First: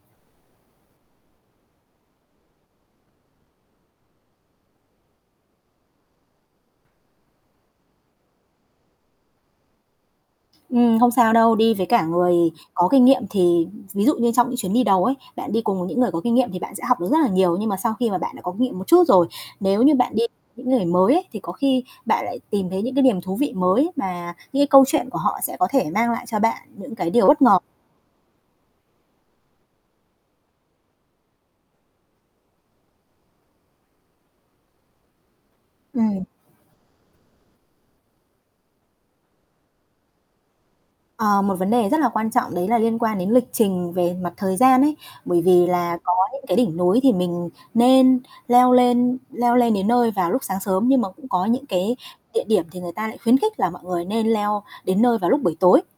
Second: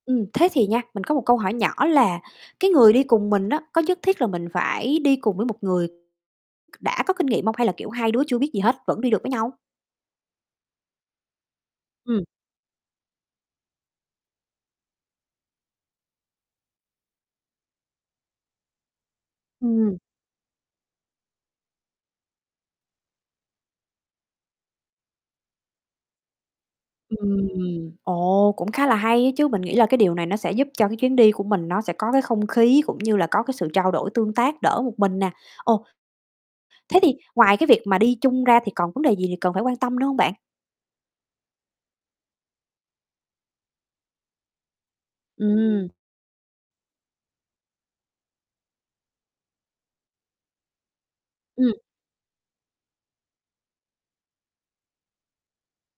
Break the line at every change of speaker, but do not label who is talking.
Ừm, thế thì nha, mình có một câu hỏi nhỏ là, cái người đi cùng mình á có nhất thiết là mình phải đi cùng với một người c đã có kinh nghiệm hông, hay là, kiểu, 2 đứa chưa biết gì hết, vẫn đi được với nhau?
Ừm, không sao đâu, đi với cả
Ừm.
người có kinh nghiệm thì ví dụ như trong những chuyến đi đầu ấy, bạn đi cùng với những người có kinh nghiệm thì bạn sẽ học được rất là nhiều. Nhưng mà sau khi mà bạn đã có kinh nghiệm một chút rồi, nếu như
Ừm.
bạn đi những người mới ấy thì có khi bạn lại tìm thấy những cái niềm thú vị mới mà những cái câu chuyện của họ sẽ có thể mang lại cho bạn những cái điều
Ừm,
bất ngờ.
ồ, cũng khá là hay á chứ, mình nghĩ là cái điều này nó sẽ giúp cho cái chuyến đi của mình nó sẽ có cái không khí, cũng như là có cái sự trao đổi tương tác đỡ một mình nè. Ồ.
Ừm.
Thế thì ngoài cái việc mà đi chung ra thì còn vấn đề gì gì cần phải quan tâm nữa hông bạn?
Ờ, một vấn đề rất là quan trọng đấy là liên quan đến lịch trình về mặt thời gian ấy, bởi vì
Ừm.
là có những cái đỉnh núi thì mình nên leo lên leo lên đến nơi vào lúc sáng sớm, nhưng mà cũng có những
Ừm.
cái địa điểm thì người ta lại khuyến khích là mọi người nên leo đến nơi vào lúc buổi tối.